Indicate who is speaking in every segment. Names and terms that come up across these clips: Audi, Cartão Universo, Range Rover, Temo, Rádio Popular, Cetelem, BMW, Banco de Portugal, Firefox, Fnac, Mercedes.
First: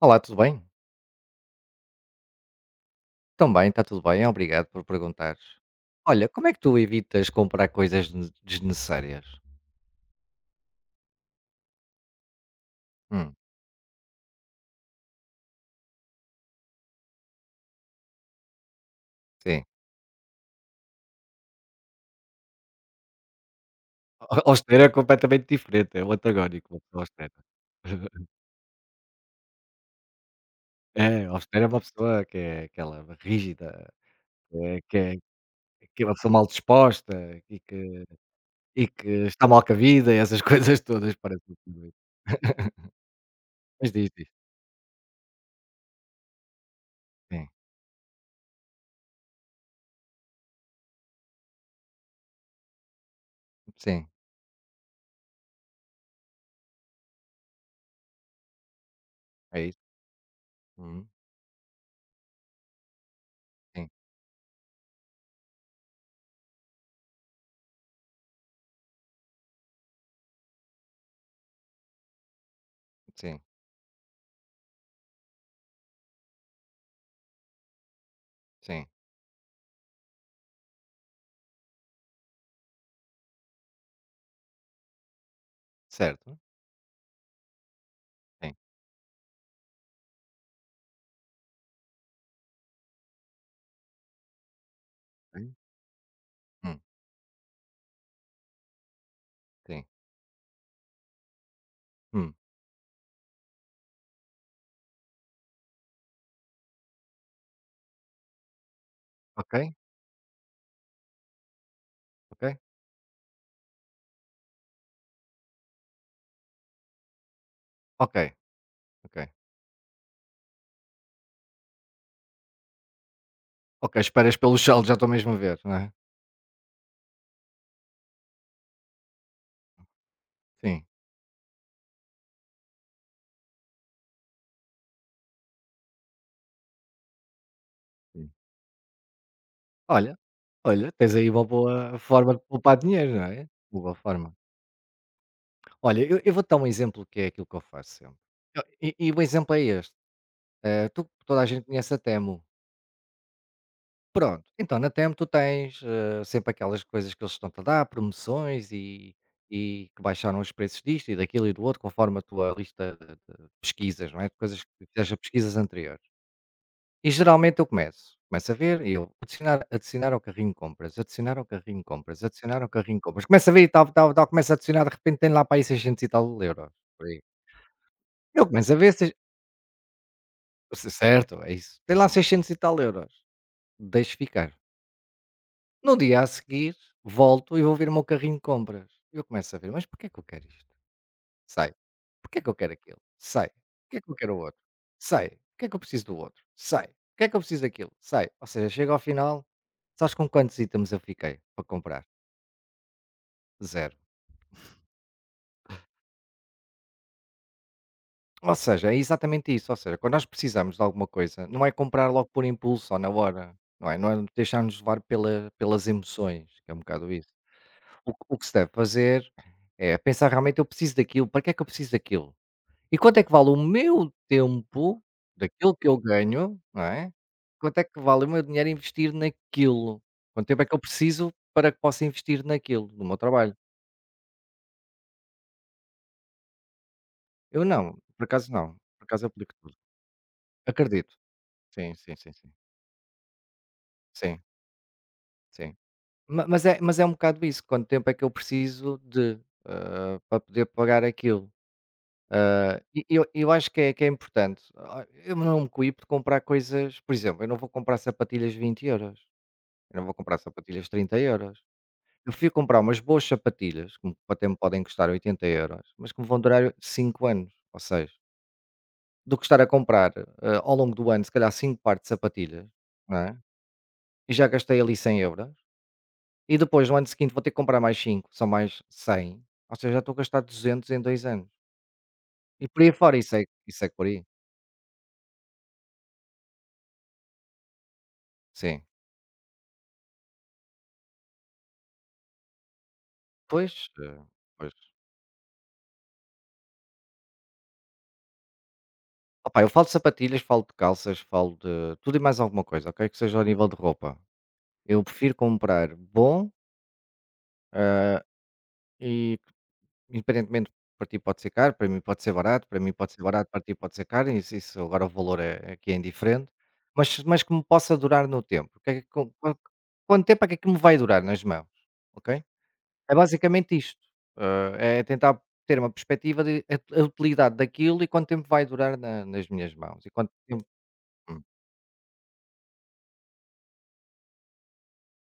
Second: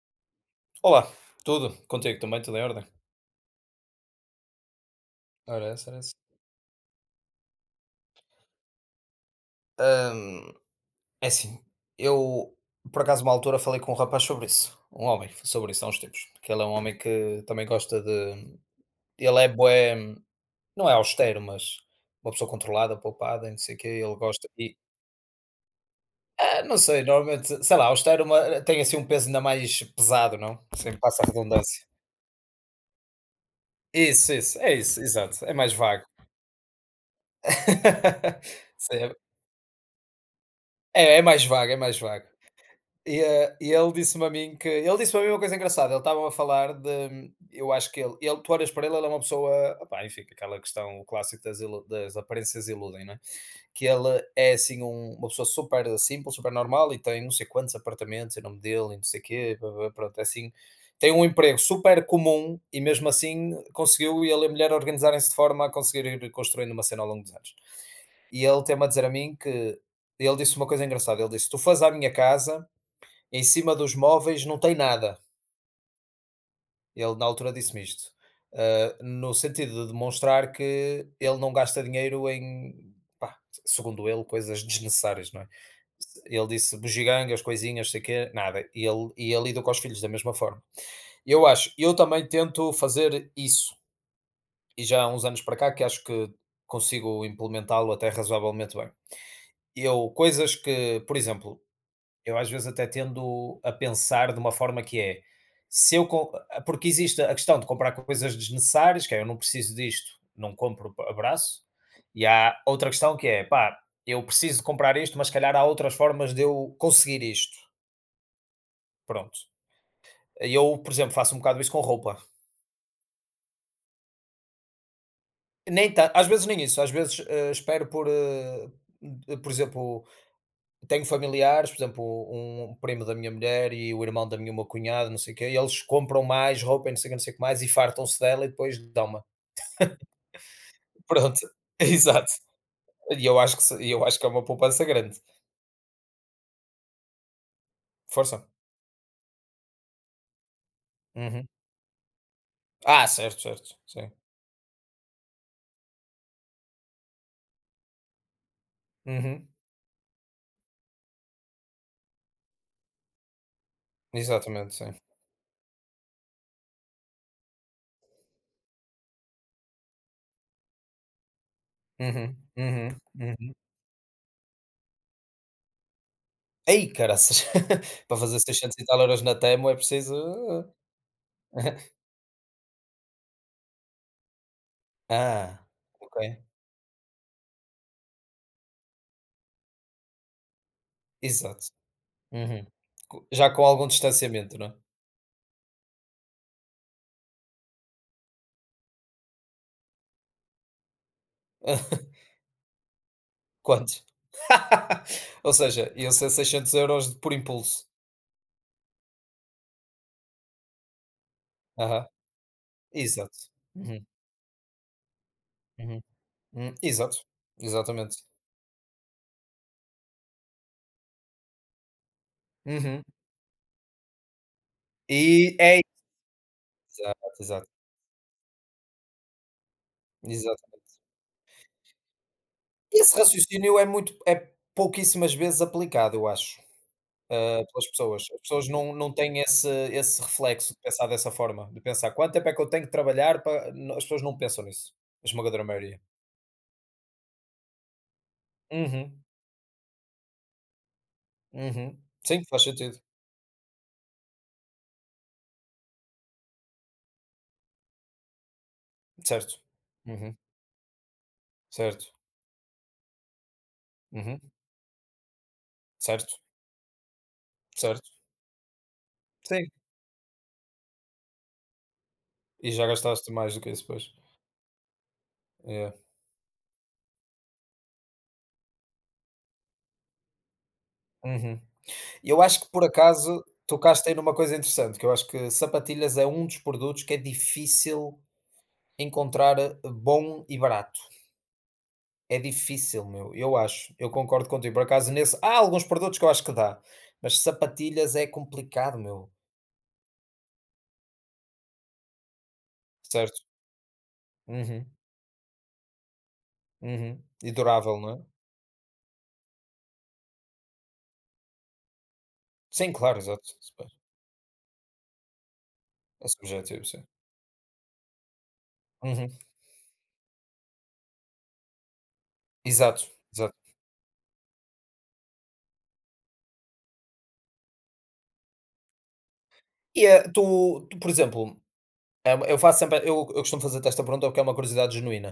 Speaker 1: Olá, tudo bem?
Speaker 2: Olá, tudo? Contigo também, tudo em ordem?
Speaker 1: Também, está tudo bem, obrigado por perguntares.
Speaker 2: Ora, essa, era essa.
Speaker 1: Olha, como é que tu evitas comprar coisas desnecessárias?
Speaker 2: Ahm, é assim, eu por acaso uma
Speaker 1: Hum,
Speaker 2: altura falei com um rapaz sobre isso, um homem sobre isso há uns tempos, que ele é um homem que também gosta de. Ele é
Speaker 1: sim.
Speaker 2: bué, não é austero, mas uma pessoa controlada, poupada, e não sei o quê, ele gosta e
Speaker 1: Austera é completamente diferente, é o
Speaker 2: ah,
Speaker 1: antagónico,
Speaker 2: não
Speaker 1: uma pessoa
Speaker 2: sei,
Speaker 1: austera.
Speaker 2: normalmente, sei lá, austero é uma- tem assim um peso ainda mais pesado, não? Sem passa
Speaker 1: É,
Speaker 2: a
Speaker 1: austera é uma
Speaker 2: redundância.
Speaker 1: pessoa que é aquela rígida,
Speaker 2: Isso,
Speaker 1: que
Speaker 2: isso, é
Speaker 1: é, que
Speaker 2: isso,
Speaker 1: é,
Speaker 2: exato, é mais
Speaker 1: que
Speaker 2: vago.
Speaker 1: é uma pessoa mal disposta e que, e
Speaker 2: Sim,
Speaker 1: que
Speaker 2: é,
Speaker 1: está mal com a vida e essas coisas todas,
Speaker 2: é
Speaker 1: parece
Speaker 2: mais
Speaker 1: um
Speaker 2: vago, é
Speaker 1: bocadinho
Speaker 2: mais
Speaker 1: isso.
Speaker 2: vago. E
Speaker 1: Mas
Speaker 2: ele
Speaker 1: diz,
Speaker 2: disse-me
Speaker 1: diz.
Speaker 2: a mim que ele disse-me a mim uma coisa engraçada, ele estava a falar de
Speaker 1: Sim,
Speaker 2: eu acho que ele tu olhas para ele, ele é uma pessoa, opá, enfim, aquela questão, o clássico das ilu das aparências iludem, né. Que ele
Speaker 1: sim,
Speaker 2: é, assim, uma pessoa super simples, super normal e tem não sei quantos apartamentos em nome dele e não sei quê,
Speaker 1: é
Speaker 2: pá,
Speaker 1: isso.
Speaker 2: pá, pronto, é assim,
Speaker 1: Uhum.
Speaker 2: tem um emprego super comum e mesmo assim
Speaker 1: Sim,
Speaker 2: conseguiu ele e a mulher organizarem-se de forma a conseguir ir construindo uma cena ao longo dos anos. E ele tem me a dizer a mim que ele disse uma coisa engraçada, ele disse: "Tu fores à minha casa".
Speaker 1: sim,
Speaker 2: Em cima dos móveis não tem nada. Ele na altura disse-me isto,
Speaker 1: sim.
Speaker 2: ah, no sentido de demonstrar que ele não gasta dinheiro em, pá, segundo ele, coisas desnecessárias, não é?
Speaker 1: Certo?
Speaker 2: Ele disse bugigangas, coisinhas, sei quê,
Speaker 1: Sim.
Speaker 2: nada. E ele lida com os filhos da mesma forma. Eu acho eu também tento fazer isso, e já há uns anos
Speaker 1: Sim.
Speaker 2: para cá que acho que
Speaker 1: Hum,
Speaker 2: consigo implementá-lo até razoavelmente bem.
Speaker 1: sim.
Speaker 2: Eu coisas que, por exemplo.
Speaker 1: Hum.
Speaker 2: Eu às vezes até tendo a pensar de uma forma que é, se eu com ah, porque existe a questão de comprar coisas desnecessárias, que é: "Eu não
Speaker 1: Ok,
Speaker 2: preciso disto, não compro, abraço", e há
Speaker 1: ok,
Speaker 2: outra questão que é: "Pá, eu preciso de comprar isto, mas se calhar há outras formas de eu conseguir isto",
Speaker 1: ok, ok,
Speaker 2: pronto. Eu, por exemplo, faço um bocado isso com roupa.
Speaker 1: ok. Esperas pelos saldos, já estou mesmo a ver, não é?
Speaker 2: Nem tan às vezes nem isso, às vezes, espero por, por exemplo.
Speaker 1: Sim,
Speaker 2: Tenho familiares, por exemplo, um primo da minha mulher e o irmão da minha uma cunhada, não sei o quê, e eles compram mais roupa e não sei o quê, não sei o que mais, e fartam-se
Speaker 1: sim.
Speaker 2: dela e depois dão-ma.
Speaker 1: Olha, olha, tens aí uma
Speaker 2: Pronto,
Speaker 1: boa
Speaker 2: exato.
Speaker 1: forma de poupar dinheiro, não
Speaker 2: E eu
Speaker 1: é?
Speaker 2: acho que se
Speaker 1: Uma
Speaker 2: e
Speaker 1: boa
Speaker 2: eu acho que é
Speaker 1: forma.
Speaker 2: uma poupança grande.
Speaker 1: Olha, eu, vou dar um exemplo que é aquilo que eu faço sempre.
Speaker 2: Força.
Speaker 1: E o exemplo é este. Toda a
Speaker 2: Uhum.
Speaker 1: gente conhece a Temo.
Speaker 2: Ah, certo, certo, sim.
Speaker 1: Pronto, então na Temo tu tens sempre aquelas coisas que eles estão-te a dar, promoções e,
Speaker 2: Uhum.
Speaker 1: e que baixaram os preços disto e daquilo e do outro, conforme a tua lista de pesquisas, não é? De coisas que
Speaker 2: Exatamente, sim.
Speaker 1: fizeste a pesquisas anteriores. E geralmente eu começo a ver e eu adicionar, adicionar ao carrinho de compras, adicionar ao carrinho de compras,
Speaker 2: Uhum,
Speaker 1: adicionar ao
Speaker 2: uhum,
Speaker 1: carrinho de compras. Começo a
Speaker 2: uhum.
Speaker 1: ver e tal, tal, tal, começo a adicionar, de repente tem lá para aí 600 e tal euros.
Speaker 2: Ai
Speaker 1: Por aí.
Speaker 2: caraças, para fazer
Speaker 1: Eu começo a
Speaker 2: 600 e
Speaker 1: ver,
Speaker 2: tal euros na temo é preciso.
Speaker 1: certo, é isso. Tem lá 600 e tal euros. Deixo ficar.
Speaker 2: Ah,
Speaker 1: No
Speaker 2: ok.
Speaker 1: dia a seguir, volto e vou ver o meu carrinho de compras. Eu começo a ver, mas porquê que eu quero isto?
Speaker 2: Exato.
Speaker 1: Sai. Porquê que eu
Speaker 2: Uhum.
Speaker 1: quero aquilo?
Speaker 2: Co
Speaker 1: Sai.
Speaker 2: já com algum
Speaker 1: Porquê que eu quero o
Speaker 2: distanciamento,
Speaker 1: outro?
Speaker 2: não é?
Speaker 1: Sai. Porquê que eu preciso do outro? Sai. Porquê que eu preciso daquilo? Sai. Ou seja, chega ao final. Sabes com quantos itens eu fiquei para comprar? Zero.
Speaker 2: Quantos? Ou seja, iam ser 600€ de por impulso.
Speaker 1: Ou seja, é exatamente isso, ou seja, quando nós precisamos de alguma coisa, não é
Speaker 2: Aham.
Speaker 1: comprar logo por impulso ou na
Speaker 2: Exato.
Speaker 1: hora, não é?
Speaker 2: Uhum,
Speaker 1: Não é deixar-nos levar pelas
Speaker 2: uhum.
Speaker 1: emoções, que é um bocado
Speaker 2: Exato.
Speaker 1: isso. O,
Speaker 2: Exatamente.
Speaker 1: que o que se deve fazer é pensar realmente, eu preciso daquilo, para que é que eu preciso daquilo? E
Speaker 2: Uhum.
Speaker 1: quanto é que vale o meu tempo,
Speaker 2: E
Speaker 1: daquilo
Speaker 2: é
Speaker 1: que eu ganho, não é?
Speaker 2: exato, exato,
Speaker 1: Quanto é que vale o meu dinheiro investir naquilo? Quanto tempo é que eu
Speaker 2: exatamente.
Speaker 1: preciso para que possa investir naquilo, no meu
Speaker 2: Esse
Speaker 1: trabalho?
Speaker 2: raciocínio é muito pouquíssimas vezes aplicado, eu acho,
Speaker 1: Eu
Speaker 2: ah, pelas
Speaker 1: não,
Speaker 2: pessoas.
Speaker 1: por
Speaker 2: As
Speaker 1: acaso
Speaker 2: pessoas
Speaker 1: não,
Speaker 2: não
Speaker 1: por
Speaker 2: não
Speaker 1: acaso
Speaker 2: têm
Speaker 1: aplico
Speaker 2: esse
Speaker 1: tudo.
Speaker 2: esse reflexo de pensar
Speaker 1: Acredito.
Speaker 2: dessa forma, de
Speaker 1: Sim,
Speaker 2: pensar:
Speaker 1: sim, sim,
Speaker 2: "Quanto tempo
Speaker 1: sim.
Speaker 2: é que eu tenho que trabalhar para". Não, as pessoas não
Speaker 1: Sim,
Speaker 2: pensam nisso, a esmagadora
Speaker 1: sim.
Speaker 2: maioria.
Speaker 1: Ma mas é um bocado isso, quanto tempo é que eu preciso
Speaker 2: Uhum,
Speaker 1: de, para poder pagar aquilo.
Speaker 2: uhum. Sim, faz sentido.
Speaker 1: E eu acho que é importante. Eu não me coíbo de comprar coisas por exemplo, eu não vou comprar sapatilhas 20 euros.
Speaker 2: Certo.
Speaker 1: Eu não vou
Speaker 2: Uhum.
Speaker 1: comprar sapatilhas 30 euros.
Speaker 2: Certo.
Speaker 1: Eu fui comprar umas boas sapatilhas, que
Speaker 2: Uhum.
Speaker 1: até me podem custar 80 euros, mas que me
Speaker 2: Certo.
Speaker 1: vão durar 5 anos ou
Speaker 2: Certo.
Speaker 1: 6, do que estar a
Speaker 2: Sim.
Speaker 1: comprar, ao longo do ano, se calhar 5 pares de sapatilhas,
Speaker 2: E já
Speaker 1: não
Speaker 2: gastaste
Speaker 1: é,
Speaker 2: mais do que isso, pois.
Speaker 1: e já gastei ali 100 euros.
Speaker 2: É.
Speaker 1: E depois, no ano seguinte, vou ter que comprar mais 5 são mais 100, ou seja, já estou a gastar 200 em 2 anos.
Speaker 2: Uhum. Eu acho
Speaker 1: E
Speaker 2: que
Speaker 1: por
Speaker 2: por
Speaker 1: aí fora, isso
Speaker 2: acaso
Speaker 1: segue e segue por
Speaker 2: tocaste aí
Speaker 1: aí.
Speaker 2: numa coisa interessante, que eu acho que sapatilhas é um dos produtos que é difícil
Speaker 1: Sim.
Speaker 2: encontrar bom e barato. É difícil, meu, eu
Speaker 1: Pois,
Speaker 2: acho. Eu concordo contigo.
Speaker 1: pois.
Speaker 2: Por acaso, nesse, há alguns produtos que eu acho que dá, mas sapatilhas é complicado, meu.
Speaker 1: Opa, eu falo de sapatilhas, falo de calças, falo de tudo e mais alguma coisa, ok, que seja
Speaker 2: Certo.
Speaker 1: ao nível de roupa.
Speaker 2: Uhum,
Speaker 1: Eu prefiro comprar bom,
Speaker 2: uhum. E durável, não
Speaker 1: hã,
Speaker 2: é?
Speaker 1: e Independentemente, para ti pode ser caro, para mim pode ser barato, para mim
Speaker 2: Sim,
Speaker 1: pode
Speaker 2: claro,
Speaker 1: ser
Speaker 2: exato.
Speaker 1: barato, para ti pode ser caro, isso agora o valor aqui é
Speaker 2: É
Speaker 1: indiferente,
Speaker 2: subjetivo, sim.
Speaker 1: mas que me possa durar no tempo. Que é que com
Speaker 2: Uhum.
Speaker 1: quan Quanto tempo é que aquilo me vai durar nas mãos, ok?
Speaker 2: Exato,
Speaker 1: É
Speaker 2: exato.
Speaker 1: basicamente isto, é tentar ter uma perspectiva de a utilidade daquilo e quanto tempo vai durar na nas minhas mãos
Speaker 2: E
Speaker 1: e quanto tempo.
Speaker 2: por
Speaker 1: hum,
Speaker 2: exemplo, é uma eu faço sempre eu costumo fazer-te esta pergunta porque é uma curiosidade genuína.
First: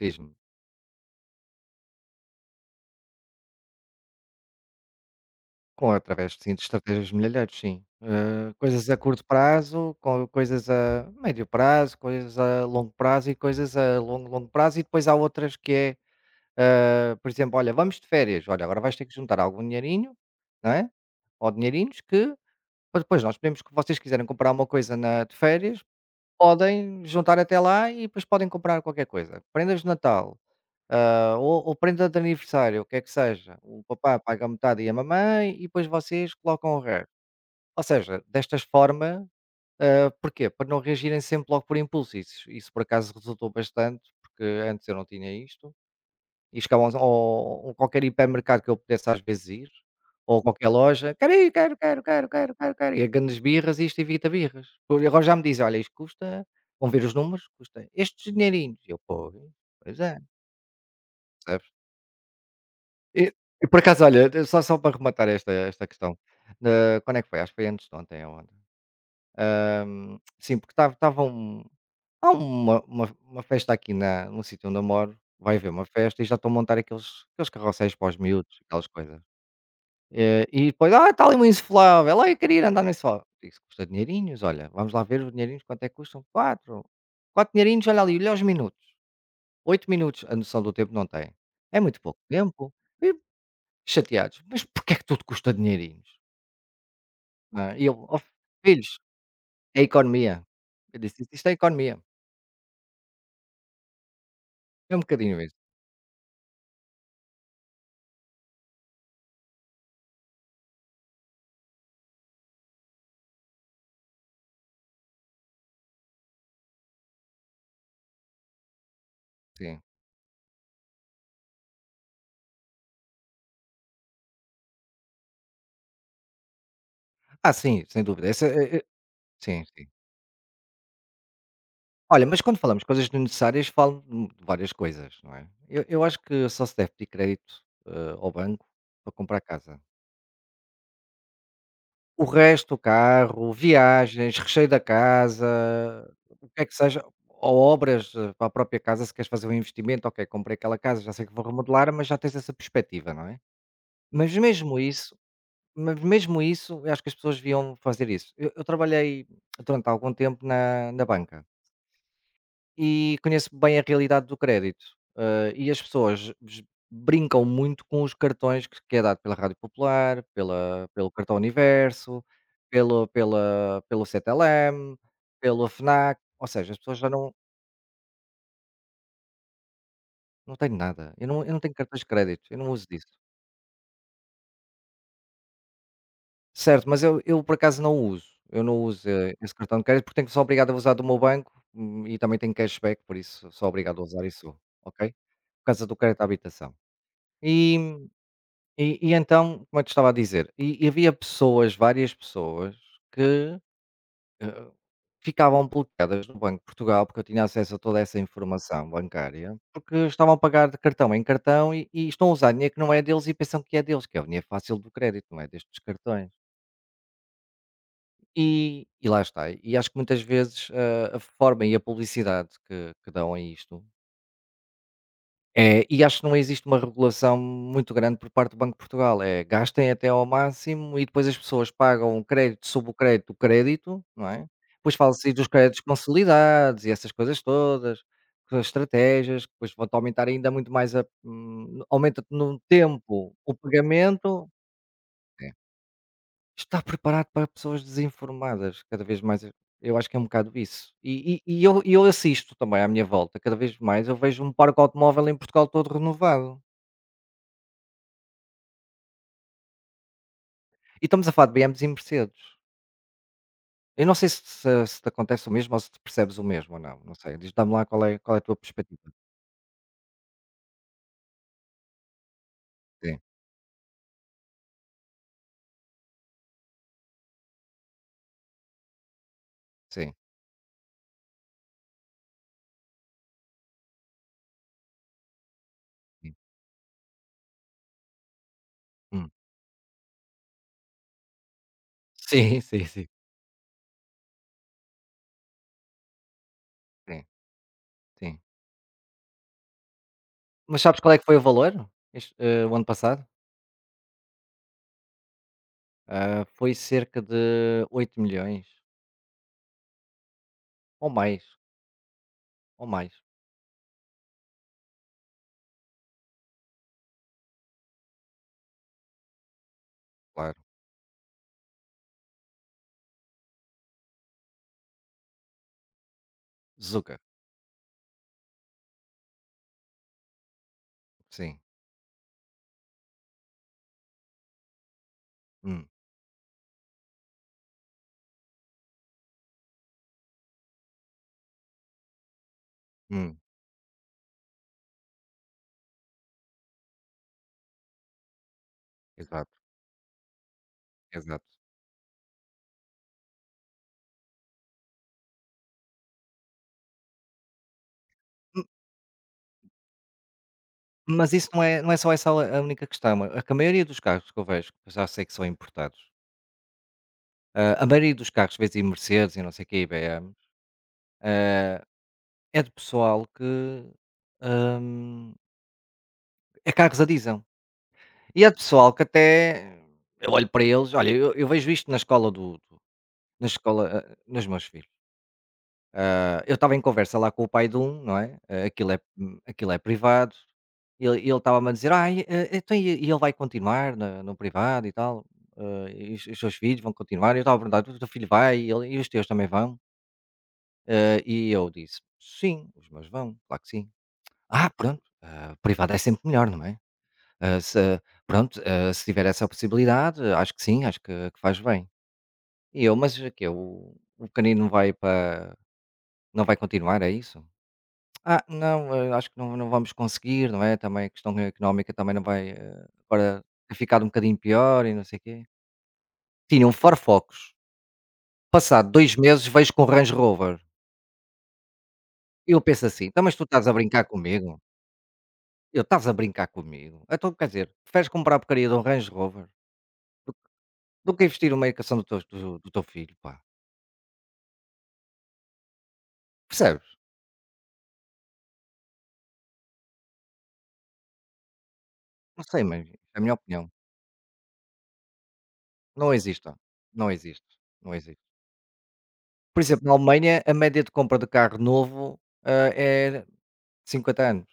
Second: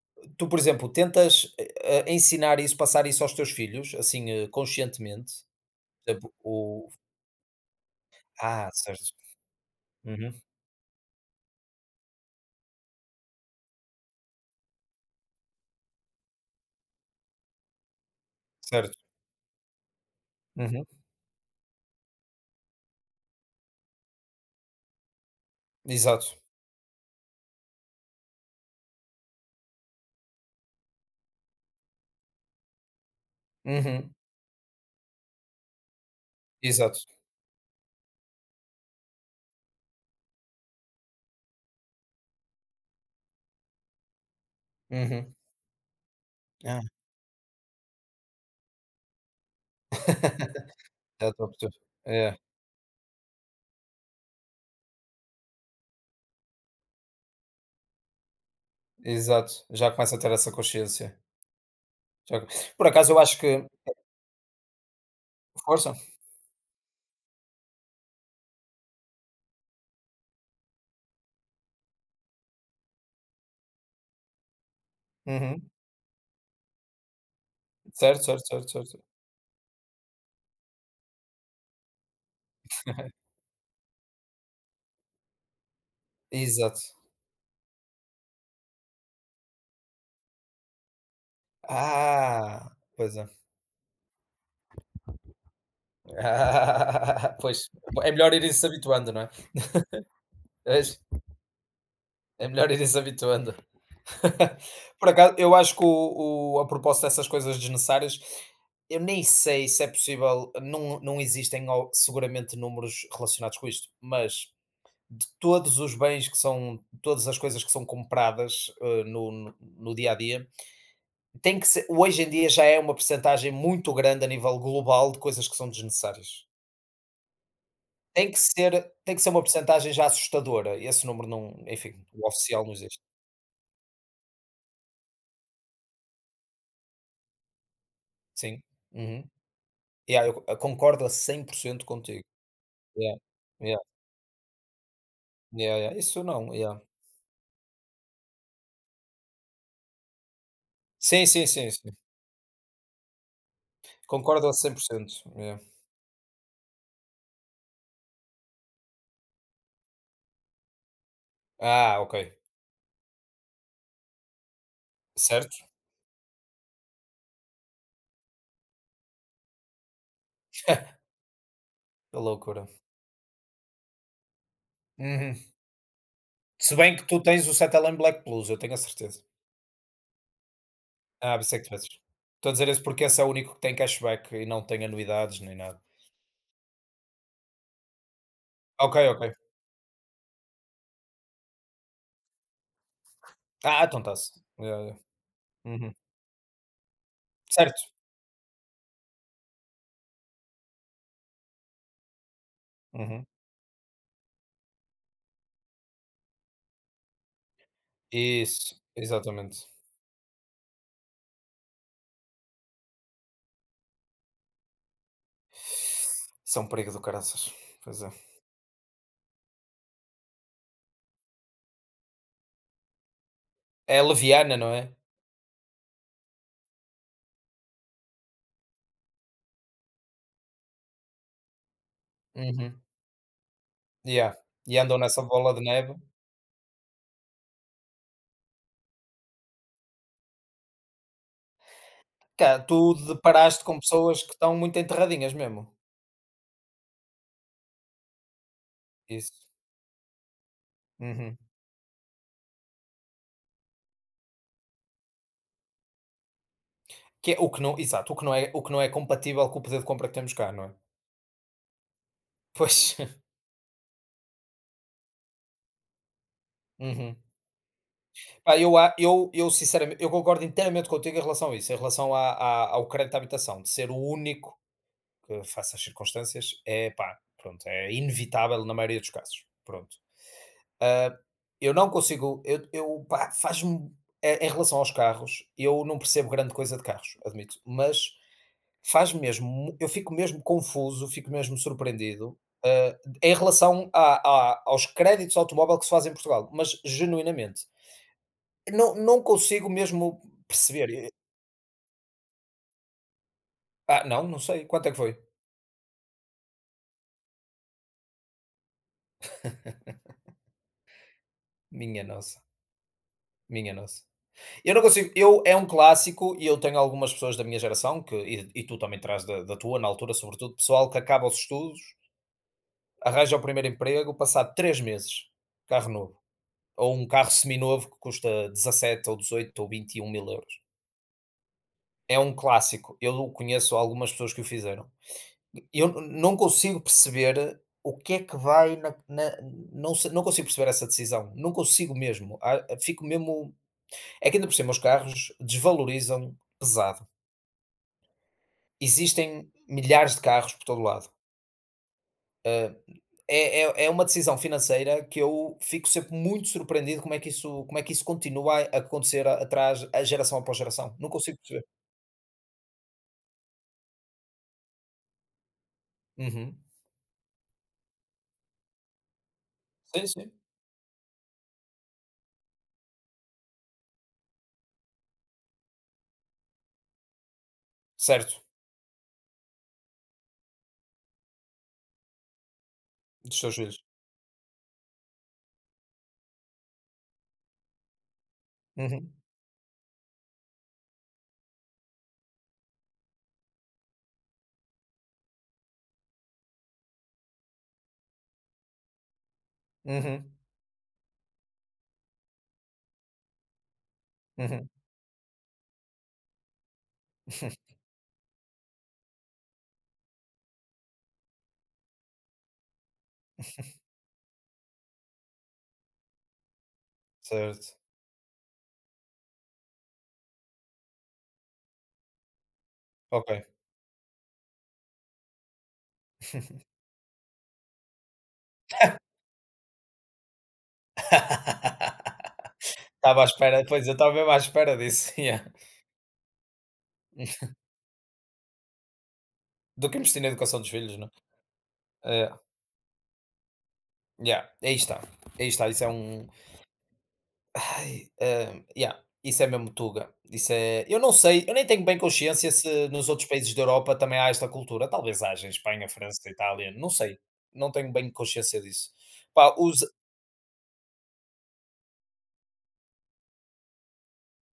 Speaker 1: Diz-me.
Speaker 2: Tu, por exemplo, tentas, ensinar isso, passar isso aos teus filhos, assim, conscientemente?
Speaker 1: Com
Speaker 2: Por exemplo,
Speaker 1: Através, sim, de
Speaker 2: o
Speaker 1: estratégias de milhalheiros, sim.
Speaker 2: ah,
Speaker 1: Coisas a
Speaker 2: certo.
Speaker 1: curto prazo, com
Speaker 2: Uhum.
Speaker 1: coisas a médio prazo, coisas a longo prazo e coisas a longo, longo prazo. E depois há outras que é, por exemplo, olha, vamos de férias. Olha, agora vais
Speaker 2: Certo.
Speaker 1: ter que juntar algum dinheirinho, não
Speaker 2: Uhum.
Speaker 1: é? Ou dinheirinhos que para depois nós podemos, que vocês quiserem comprar uma coisa de férias,
Speaker 2: Exato.
Speaker 1: podem juntar até lá e depois podem comprar qualquer coisa. Prendas de Natal, ou prenda de aniversário, o que é que seja. O
Speaker 2: Uhum.
Speaker 1: papá paga metade e a mamãe, e depois vocês colocam o
Speaker 2: Exato.
Speaker 1: resto. Ou seja, destas forma, porquê? Para não reagirem sempre logo por impulso, isso por acaso resultou bastante, porque antes eu não tinha
Speaker 2: Uhum.
Speaker 1: isto, e
Speaker 2: Ah.
Speaker 1: chegavam ao a qualquer hipermercado que eu pudesse às vezes ir, ou a qualquer loja:
Speaker 2: Já
Speaker 1: "Quero
Speaker 2: estou a
Speaker 1: ir, quero,
Speaker 2: perceber.
Speaker 1: quero, quero,
Speaker 2: É,
Speaker 1: quero, quero, quero", e a grandes birras e isto evita birras. Por agora já me dizem: "Olha, isto custa", vão ver os números, "custa estes dinheirinhos", e eu: "Pois,
Speaker 2: exato. Já
Speaker 1: pois
Speaker 2: começa a
Speaker 1: é",
Speaker 2: ter essa consciência.
Speaker 1: percebes?
Speaker 2: Já co- por acaso eu
Speaker 1: E
Speaker 2: acho que
Speaker 1: e por acaso, olha, só para rematar esta
Speaker 2: força.
Speaker 1: questão, quando é que foi? Acho que foi antes de ontem ou ontem. Sim, porque estava há uma festa aqui na no sítio onde eu moro, vai haver
Speaker 2: Uhum.
Speaker 1: uma festa e já estão a montar aqueles carrosséis para os
Speaker 2: Certo, certo,
Speaker 1: miúdos,
Speaker 2: certo,
Speaker 1: aquelas
Speaker 2: certo.
Speaker 1: coisas. E depois: "Ah, está ali um insuflável, ai eu queria ir andar no insuflável". Isso custa dinheirinhos, olha, vamos lá ver os dinheirinhos quanto é que custam, quatro
Speaker 2: Exato.
Speaker 1: quatro dinheirinhos, olha ali, olha os minutos, 8 minutos, a noção do tempo não tem. É muito pouco
Speaker 2: Ah,
Speaker 1: tempo, e
Speaker 2: pois é.
Speaker 1: chateados: "Mas porque é que tudo custa dinheirinhos?",
Speaker 2: Ah,
Speaker 1: não
Speaker 2: pois,
Speaker 1: é? E eu:
Speaker 2: é
Speaker 1: "Oh,
Speaker 2: melhor irem se
Speaker 1: filhos,
Speaker 2: habituando, não é?
Speaker 1: é a economia". Eu
Speaker 2: Pois,
Speaker 1: disse: "Isto é a economia,
Speaker 2: é melhor irem se habituando.
Speaker 1: é um
Speaker 2: Por acaso,
Speaker 1: bocadinho
Speaker 2: eu
Speaker 1: isso".
Speaker 2: acho que o- a propósito dessas coisas desnecessárias, eu nem sei se é possível, não, não existem ó, seguramente números relacionados com isto, mas todos os bens que são, todas as coisas que são compradas no, no
Speaker 1: Sim.
Speaker 2: no dia a dia, tem que ser, hoje em dia já é uma percentagem muito grande a nível global de coisas que são desnecessárias.
Speaker 1: Ah, sim, sem dúvida. Essa é,
Speaker 2: Tem que ser uma
Speaker 1: sim, sim.
Speaker 2: percentagem já assustadora, esse número não enfim,
Speaker 1: Olha,
Speaker 2: o
Speaker 1: mas quando
Speaker 2: oficial não
Speaker 1: falamos
Speaker 2: existe.
Speaker 1: coisas desnecessárias, falo de várias coisas, não é. Eu acho que só se deve pedir crédito, ao
Speaker 2: Sim,
Speaker 1: banco para
Speaker 2: uhum.
Speaker 1: comprar casa.
Speaker 2: Yeah, eu co concordo a 100% contigo.
Speaker 1: O resto, o
Speaker 2: Yeah,
Speaker 1: carro,
Speaker 2: yeah,
Speaker 1: viagens, recheio da casa,
Speaker 2: yeah, yeah, isso
Speaker 1: o
Speaker 2: não,
Speaker 1: que é que
Speaker 2: yeah.
Speaker 1: seja, ou obras para a própria casa, se queres fazer um investimento, ok, comprei aquela casa, já sei
Speaker 2: Sim,
Speaker 1: que vou
Speaker 2: sim, sim, sim.
Speaker 1: remodelar, mas já tens essa perspectiva, não é. Mas
Speaker 2: Concordo a cem
Speaker 1: mesmo
Speaker 2: por cento
Speaker 1: isso
Speaker 2: yeah.
Speaker 1: mas mesmo isso, eu acho que as pessoas deviam fazer isso. Eu trabalhei durante algum tempo na banca.
Speaker 2: Ah, ok.
Speaker 1: E conheço bem a realidade do crédito,
Speaker 2: Certo,
Speaker 1: e as pessoas bes brincam muito com os cartões que é dado pela Rádio Popular, pela pelo Cartão
Speaker 2: que
Speaker 1: Universo,
Speaker 2: loucura.
Speaker 1: pelo Cetelem,
Speaker 2: Uhum.
Speaker 1: pelo Fnac, ou seja,
Speaker 2: Se
Speaker 1: as
Speaker 2: bem
Speaker 1: pessoas
Speaker 2: que
Speaker 1: já
Speaker 2: tu
Speaker 1: não
Speaker 2: tens o Cetelem Black Plus, eu tenho a certeza.
Speaker 1: não têm nada,
Speaker 2: Ah,
Speaker 1: eu
Speaker 2: pensei
Speaker 1: não
Speaker 2: que
Speaker 1: tenho
Speaker 2: tivesses.
Speaker 1: cartões de crédito,
Speaker 2: Estou a
Speaker 1: eu
Speaker 2: dizer
Speaker 1: não
Speaker 2: isso
Speaker 1: uso
Speaker 2: porque
Speaker 1: disso.
Speaker 2: esse é o único que tem cashback e não tem anuidades nem nada.
Speaker 1: Certo, mas eu por acaso não uso, eu não
Speaker 2: Ok,
Speaker 1: uso,
Speaker 2: ok.
Speaker 1: esse cartão de crédito porque tenho que sou obrigado a usar do meu banco, e também tenho cashback, por isso sou
Speaker 2: Ah,
Speaker 1: obrigado
Speaker 2: então
Speaker 1: a usar
Speaker 2: está-se.
Speaker 1: isso,
Speaker 2: Yeah, yeah.
Speaker 1: ok? Por causa do
Speaker 2: Uhum.
Speaker 1: crédito à habitação. E
Speaker 2: Certo.
Speaker 1: e então, como eu te estava a dizer, e havia pessoas, várias pessoas,
Speaker 2: Uhum.
Speaker 1: que, eh, ficavam bloqueadas no Banco de Portugal, porque eu tinha acesso a toda essa
Speaker 2: Isso,
Speaker 1: informação bancária,
Speaker 2: exatamente.
Speaker 1: porque estavam a pagar de cartão em cartão e estão a usar dinheiro que não é deles e pensam que é deles, que é o dinheiro fácil do crédito, não é destes cartões.
Speaker 2: São é um perigo do caraças. Pois é.
Speaker 1: E lá está, e acho que muitas vezes, a forma e a publicidade que dão a isto.
Speaker 2: É leviana, não é?
Speaker 1: É, e acho que não existe uma regulação muito grande por parte do Banco de Portugal. É, gastem até ao máximo e depois as pessoas pagam o crédito,
Speaker 2: Uhum.
Speaker 1: sob o crédito, não
Speaker 2: Yeah.
Speaker 1: é?
Speaker 2: E
Speaker 1: Depois
Speaker 2: andam nessa
Speaker 1: fala-se aí dos
Speaker 2: bola de
Speaker 1: créditos
Speaker 2: neve.
Speaker 1: consolidados e essas coisas todas, com as estratégias, que depois vão-te aumentar ainda muito mais, aumenta-te
Speaker 2: Cá,
Speaker 1: no
Speaker 2: tu
Speaker 1: tempo o
Speaker 2: deparaste com pessoas que
Speaker 1: pagamento.
Speaker 2: estão muito enterradinhas
Speaker 1: É.
Speaker 2: mesmo.
Speaker 1: Está preparado para pessoas desinformadas, cada vez
Speaker 2: Isso.
Speaker 1: mais. Eu acho que é um bocado isso.
Speaker 2: Uhum.
Speaker 1: E eu assisto também à minha volta, cada vez mais eu vejo um parque automóvel em Portugal todo renovado.
Speaker 2: Que é o que não exato, o que não é o que não é compatível com o poder de compra que temos cá, não é?
Speaker 1: E estamos a falar de BMWs e Mercedes.
Speaker 2: Pois.
Speaker 1: Eu não sei se se te acontece o mesmo ou se tu percebes o mesmo ou não, não
Speaker 2: Uhum.
Speaker 1: sei. Diz Dá-me lá qual é a tua
Speaker 2: Pá, eu a
Speaker 1: perspectiva.
Speaker 2: eu eu sinceramente eu concordo inteiramente contigo em relação a isso, em relação à à ao crédito
Speaker 1: Sim,
Speaker 2: à habitação, de ser o único que face às circunstâncias, é pá, pronto, é inevitável na maioria dos casos. Pronto.
Speaker 1: sim,
Speaker 2: Ah, eu não consigo, eu pá, faz-me. É- Em relação aos carros, eu não percebo
Speaker 1: sim.
Speaker 2: grande coisa de carros, admito, mas faz
Speaker 1: Hum.
Speaker 2: mesmo, mu- eu fico mesmo confuso, fico mesmo surpreendido
Speaker 1: Sim, sim,
Speaker 2: ah,
Speaker 1: sim,
Speaker 2: em relação a- aos créditos automóvel que se fazem em Portugal, mas
Speaker 1: sim,
Speaker 2: genuinamente.
Speaker 1: sim.
Speaker 2: Não, não consigo mesmo
Speaker 1: Mas
Speaker 2: perceber.
Speaker 1: sabes
Speaker 2: Eh,
Speaker 1: qual é que foi o valor? Este, o ano passado?
Speaker 2: ah, não, não sei. Quanto é que foi?
Speaker 1: Foi cerca de 8 milhões ou mais,
Speaker 2: Minha nossa,
Speaker 1: ou mais,
Speaker 2: minha nossa. Eu não consigo, eu é um clássico e eu tenho algumas pessoas da minha geração que e tu também terás da da tua, na altura,
Speaker 1: claro.
Speaker 2: sobretudo, pessoal que acaba os estudos, arranja o primeiro emprego, passado 3 meses, carro novo, ou um
Speaker 1: Zuca,
Speaker 2: carro seminovo que custa 17 ou 18 ou 21 mil euros.
Speaker 1: sim.
Speaker 2: É um clássico, eu conheço algumas pessoas que o fizeram.
Speaker 1: Hum,
Speaker 2: Eu n- não consigo perceber o que é que vai na na não se não consigo perceber essa decisão, não consigo mesmo, ah, fico
Speaker 1: hum,
Speaker 2: mesmo é que ainda por cima os carros desvalorizam pesado.
Speaker 1: exato,
Speaker 2: Existem milhares de carros por todo lado.
Speaker 1: exato.
Speaker 2: É uma decisão financeira que eu fico sempre muito surpreendido como é que isso como é que isso continua
Speaker 1: M
Speaker 2: a acontecer a- atrás a geração após geração. Não
Speaker 1: mas
Speaker 2: consigo
Speaker 1: isso não
Speaker 2: perceber.
Speaker 1: é não é só essa a única questão, é que a maioria dos carros que eu vejo, que eu já sei que são importados.
Speaker 2: Uhum.
Speaker 1: A maioria dos carros, vês aí Mercedes e não sei o quê, e
Speaker 2: Sim,
Speaker 1: BM,
Speaker 2: sim.
Speaker 1: é de pessoal que, hum, é carros a diesel.
Speaker 2: Certo,
Speaker 1: E é de pessoal que até eu olho para eles, olha, eu vejo isto
Speaker 2: dos
Speaker 1: na
Speaker 2: seus filhos.
Speaker 1: escola, nos meus filhos. Eu estava em conversa lá com o pai de um, não é,
Speaker 2: Uhum,
Speaker 1: aquilo é privado, e ele estava-me a dizer: "Ai, então e ele vai continuar na no privado e tal? E os seus filhos vão continuar?" E eu estava a perguntar: "O teu filho vai e ele e os teus também vão?"
Speaker 2: uhum,
Speaker 1: E eu disse: "Sim, os meus vão, claro que sim".
Speaker 2: uhum.
Speaker 1: Pronto, privado é sempre melhor, não é? Ah, se Pronto, se tiver essa possibilidade, acho que sim, acho que faz bem". E eu: "Mas o quê? O pequenino vai para não vai continuar, é isso?"
Speaker 2: Certo,
Speaker 1: Não, acho que não vamos conseguir, não é? Também a questão económica também não vai,
Speaker 2: ok.
Speaker 1: agora tem ficado um bocadinho pior e não sei o quê". Tinham Firefox. Passado 2 meses vejo com o Range Rover. Eu penso assim: "Então,
Speaker 2: Estava à
Speaker 1: mas tu
Speaker 2: espera,
Speaker 1: estás a
Speaker 2: pois eu
Speaker 1: brincar
Speaker 2: estava mesmo à
Speaker 1: comigo?"
Speaker 2: espera disso, yeah.
Speaker 1: Estás a brincar comigo? Então, quer dizer, preferes comprar a porcaria de um Range Rover
Speaker 2: Do que investir na educação dos filhos, né.
Speaker 1: do que investir numa educação do teu,
Speaker 2: Eh,
Speaker 1: do, do teu filho, pá.
Speaker 2: yeah, aí está, isso é um.
Speaker 1: Percebes?
Speaker 2: Ai, hã, yeah, isso é mesmo Tuga. Isso é eu não sei, eu nem tenho bem
Speaker 1: Não
Speaker 2: consciência
Speaker 1: sei, mas
Speaker 2: se nos
Speaker 1: é a
Speaker 2: outros
Speaker 1: minha
Speaker 2: países da
Speaker 1: opinião.
Speaker 2: Europa também há esta cultura, talvez haja, em Espanha,
Speaker 1: Não
Speaker 2: França,
Speaker 1: existe, ó.
Speaker 2: Itália, não
Speaker 1: Não
Speaker 2: sei,
Speaker 1: existe,
Speaker 2: não tenho
Speaker 1: não
Speaker 2: bem
Speaker 1: existe.
Speaker 2: consciência disso. Pá,
Speaker 1: Por
Speaker 2: os
Speaker 1: exemplo, na Alemanha, a média de compra de carro novo é 50 anos.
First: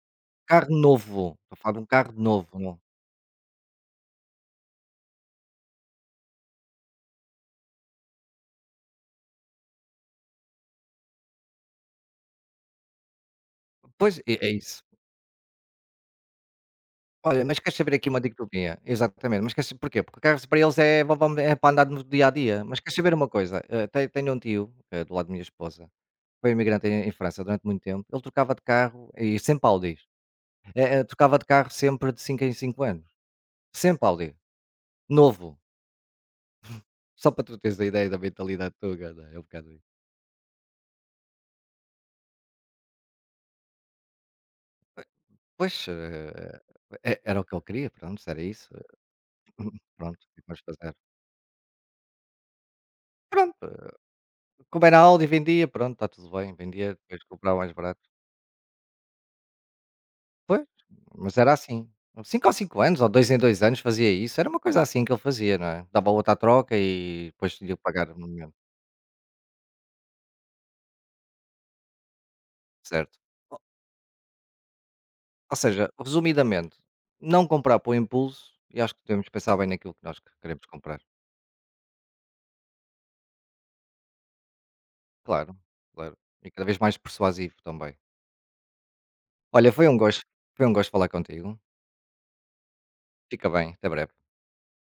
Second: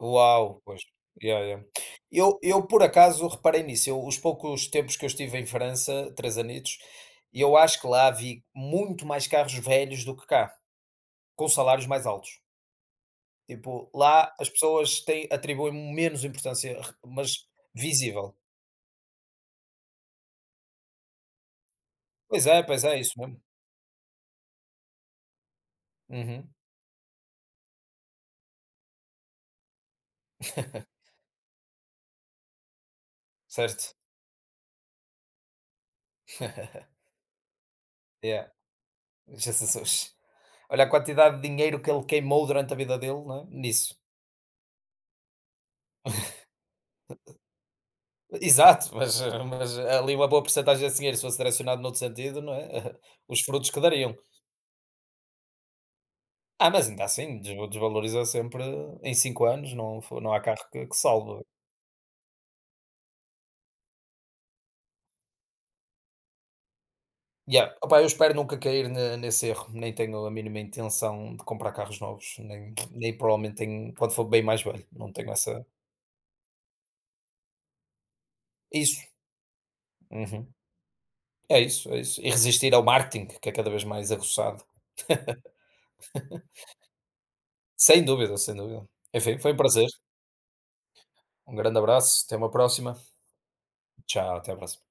Speaker 2: uau,
Speaker 1: Carro
Speaker 2: pois,
Speaker 1: novo,
Speaker 2: yeah,
Speaker 1: estou a
Speaker 2: yeah.
Speaker 1: falar de um carro
Speaker 2: Eu
Speaker 1: novo,
Speaker 2: eu
Speaker 1: não.
Speaker 2: por acaso reparei nisso, eu os poucos tempos que eu estive em França, 3 anitos, eu acho que lá vi muito mais carros velhos do que cá, com salários mais altos. Tipo,
Speaker 1: Pois, é,
Speaker 2: lá as
Speaker 1: é isso.
Speaker 2: pessoas têm atribuem menos importância,
Speaker 1: Olha,
Speaker 2: mas
Speaker 1: mas queres saber aqui uma
Speaker 2: visível.
Speaker 1: dicotomia? Exatamente, mas queres, porquê? Porque carros para eles é para andar no dia a dia. Mas
Speaker 2: Pois
Speaker 1: queres
Speaker 2: é,
Speaker 1: saber
Speaker 2: isso
Speaker 1: uma
Speaker 2: mesmo.
Speaker 1: coisa? Tenho um tio, do lado da minha esposa, foi
Speaker 2: Uhum,
Speaker 1: imigrante em França durante muito tempo, ele trocava de carro e sempre Audis, trocava de carro sempre de 5 em 5 anos,
Speaker 2: certo.
Speaker 1: sempre Audi, novo, só para tu teres a ideia da
Speaker 2: Yeah.
Speaker 1: mentalidade tuga, né, É um bocado isso.
Speaker 2: Jesus. Olha a quantidade de dinheiro que ele queimou durante a vida dele, não é? Nisso.
Speaker 1: Pois, e era o que ele queria, pronto, se era isso,
Speaker 2: Exato, mas, eh, mas ali
Speaker 1: pronto, o
Speaker 2: uma
Speaker 1: que
Speaker 2: boa
Speaker 1: é que vamos
Speaker 2: porcentagem
Speaker 1: fazer?
Speaker 2: desse dinheiro, se fosse direcionado noutro sentido, não é? Os
Speaker 1: Pronto,
Speaker 2: frutos que dariam.
Speaker 1: como era Audi vendia, pronto, está tudo bem,
Speaker 2: Ah, mas
Speaker 1: vendia,
Speaker 2: ainda
Speaker 1: depois
Speaker 2: assim,
Speaker 1: comprava
Speaker 2: des-
Speaker 1: mais barato.
Speaker 2: desvaloriza sempre em 5 anos, não, fo- não há carro
Speaker 1: Pois,
Speaker 2: que
Speaker 1: mas
Speaker 2: salve.
Speaker 1: era assim, cinco ou 5 anos ou 2 em 2 anos fazia isso, era uma coisa assim que ele fazia, não é, dava outra à troca e depois tinha
Speaker 2: Yeah.
Speaker 1: que
Speaker 2: Opá,
Speaker 1: pagar
Speaker 2: eu
Speaker 1: no
Speaker 2: espero
Speaker 1: momento,
Speaker 2: nunca cair ne- nesse erro, nem tenho a mínima intenção de comprar carros novos, nem, nem
Speaker 1: certo.
Speaker 2: provavelmente tenho, quando for bem mais velho, não tenho
Speaker 1: Ou
Speaker 2: essa.
Speaker 1: seja, resumidamente, não comprar por impulso e acho
Speaker 2: Isso.
Speaker 1: que devemos pensar bem naquilo que nós
Speaker 2: Uhum.
Speaker 1: queremos comprar.
Speaker 2: É isso, é isso. E resistir ao marketing, que é cada vez mais aguçado.
Speaker 1: Claro, claro. E cada vez mais persuasivo também.
Speaker 2: Sem dúvida, sem dúvida. Enfim, foi um
Speaker 1: Olha,
Speaker 2: prazer.
Speaker 1: foi um gosto falar
Speaker 2: Um
Speaker 1: contigo.
Speaker 2: grande abraço. Até uma próxima.
Speaker 1: Fica bem, até breve.
Speaker 2: Tchau, até à próxima.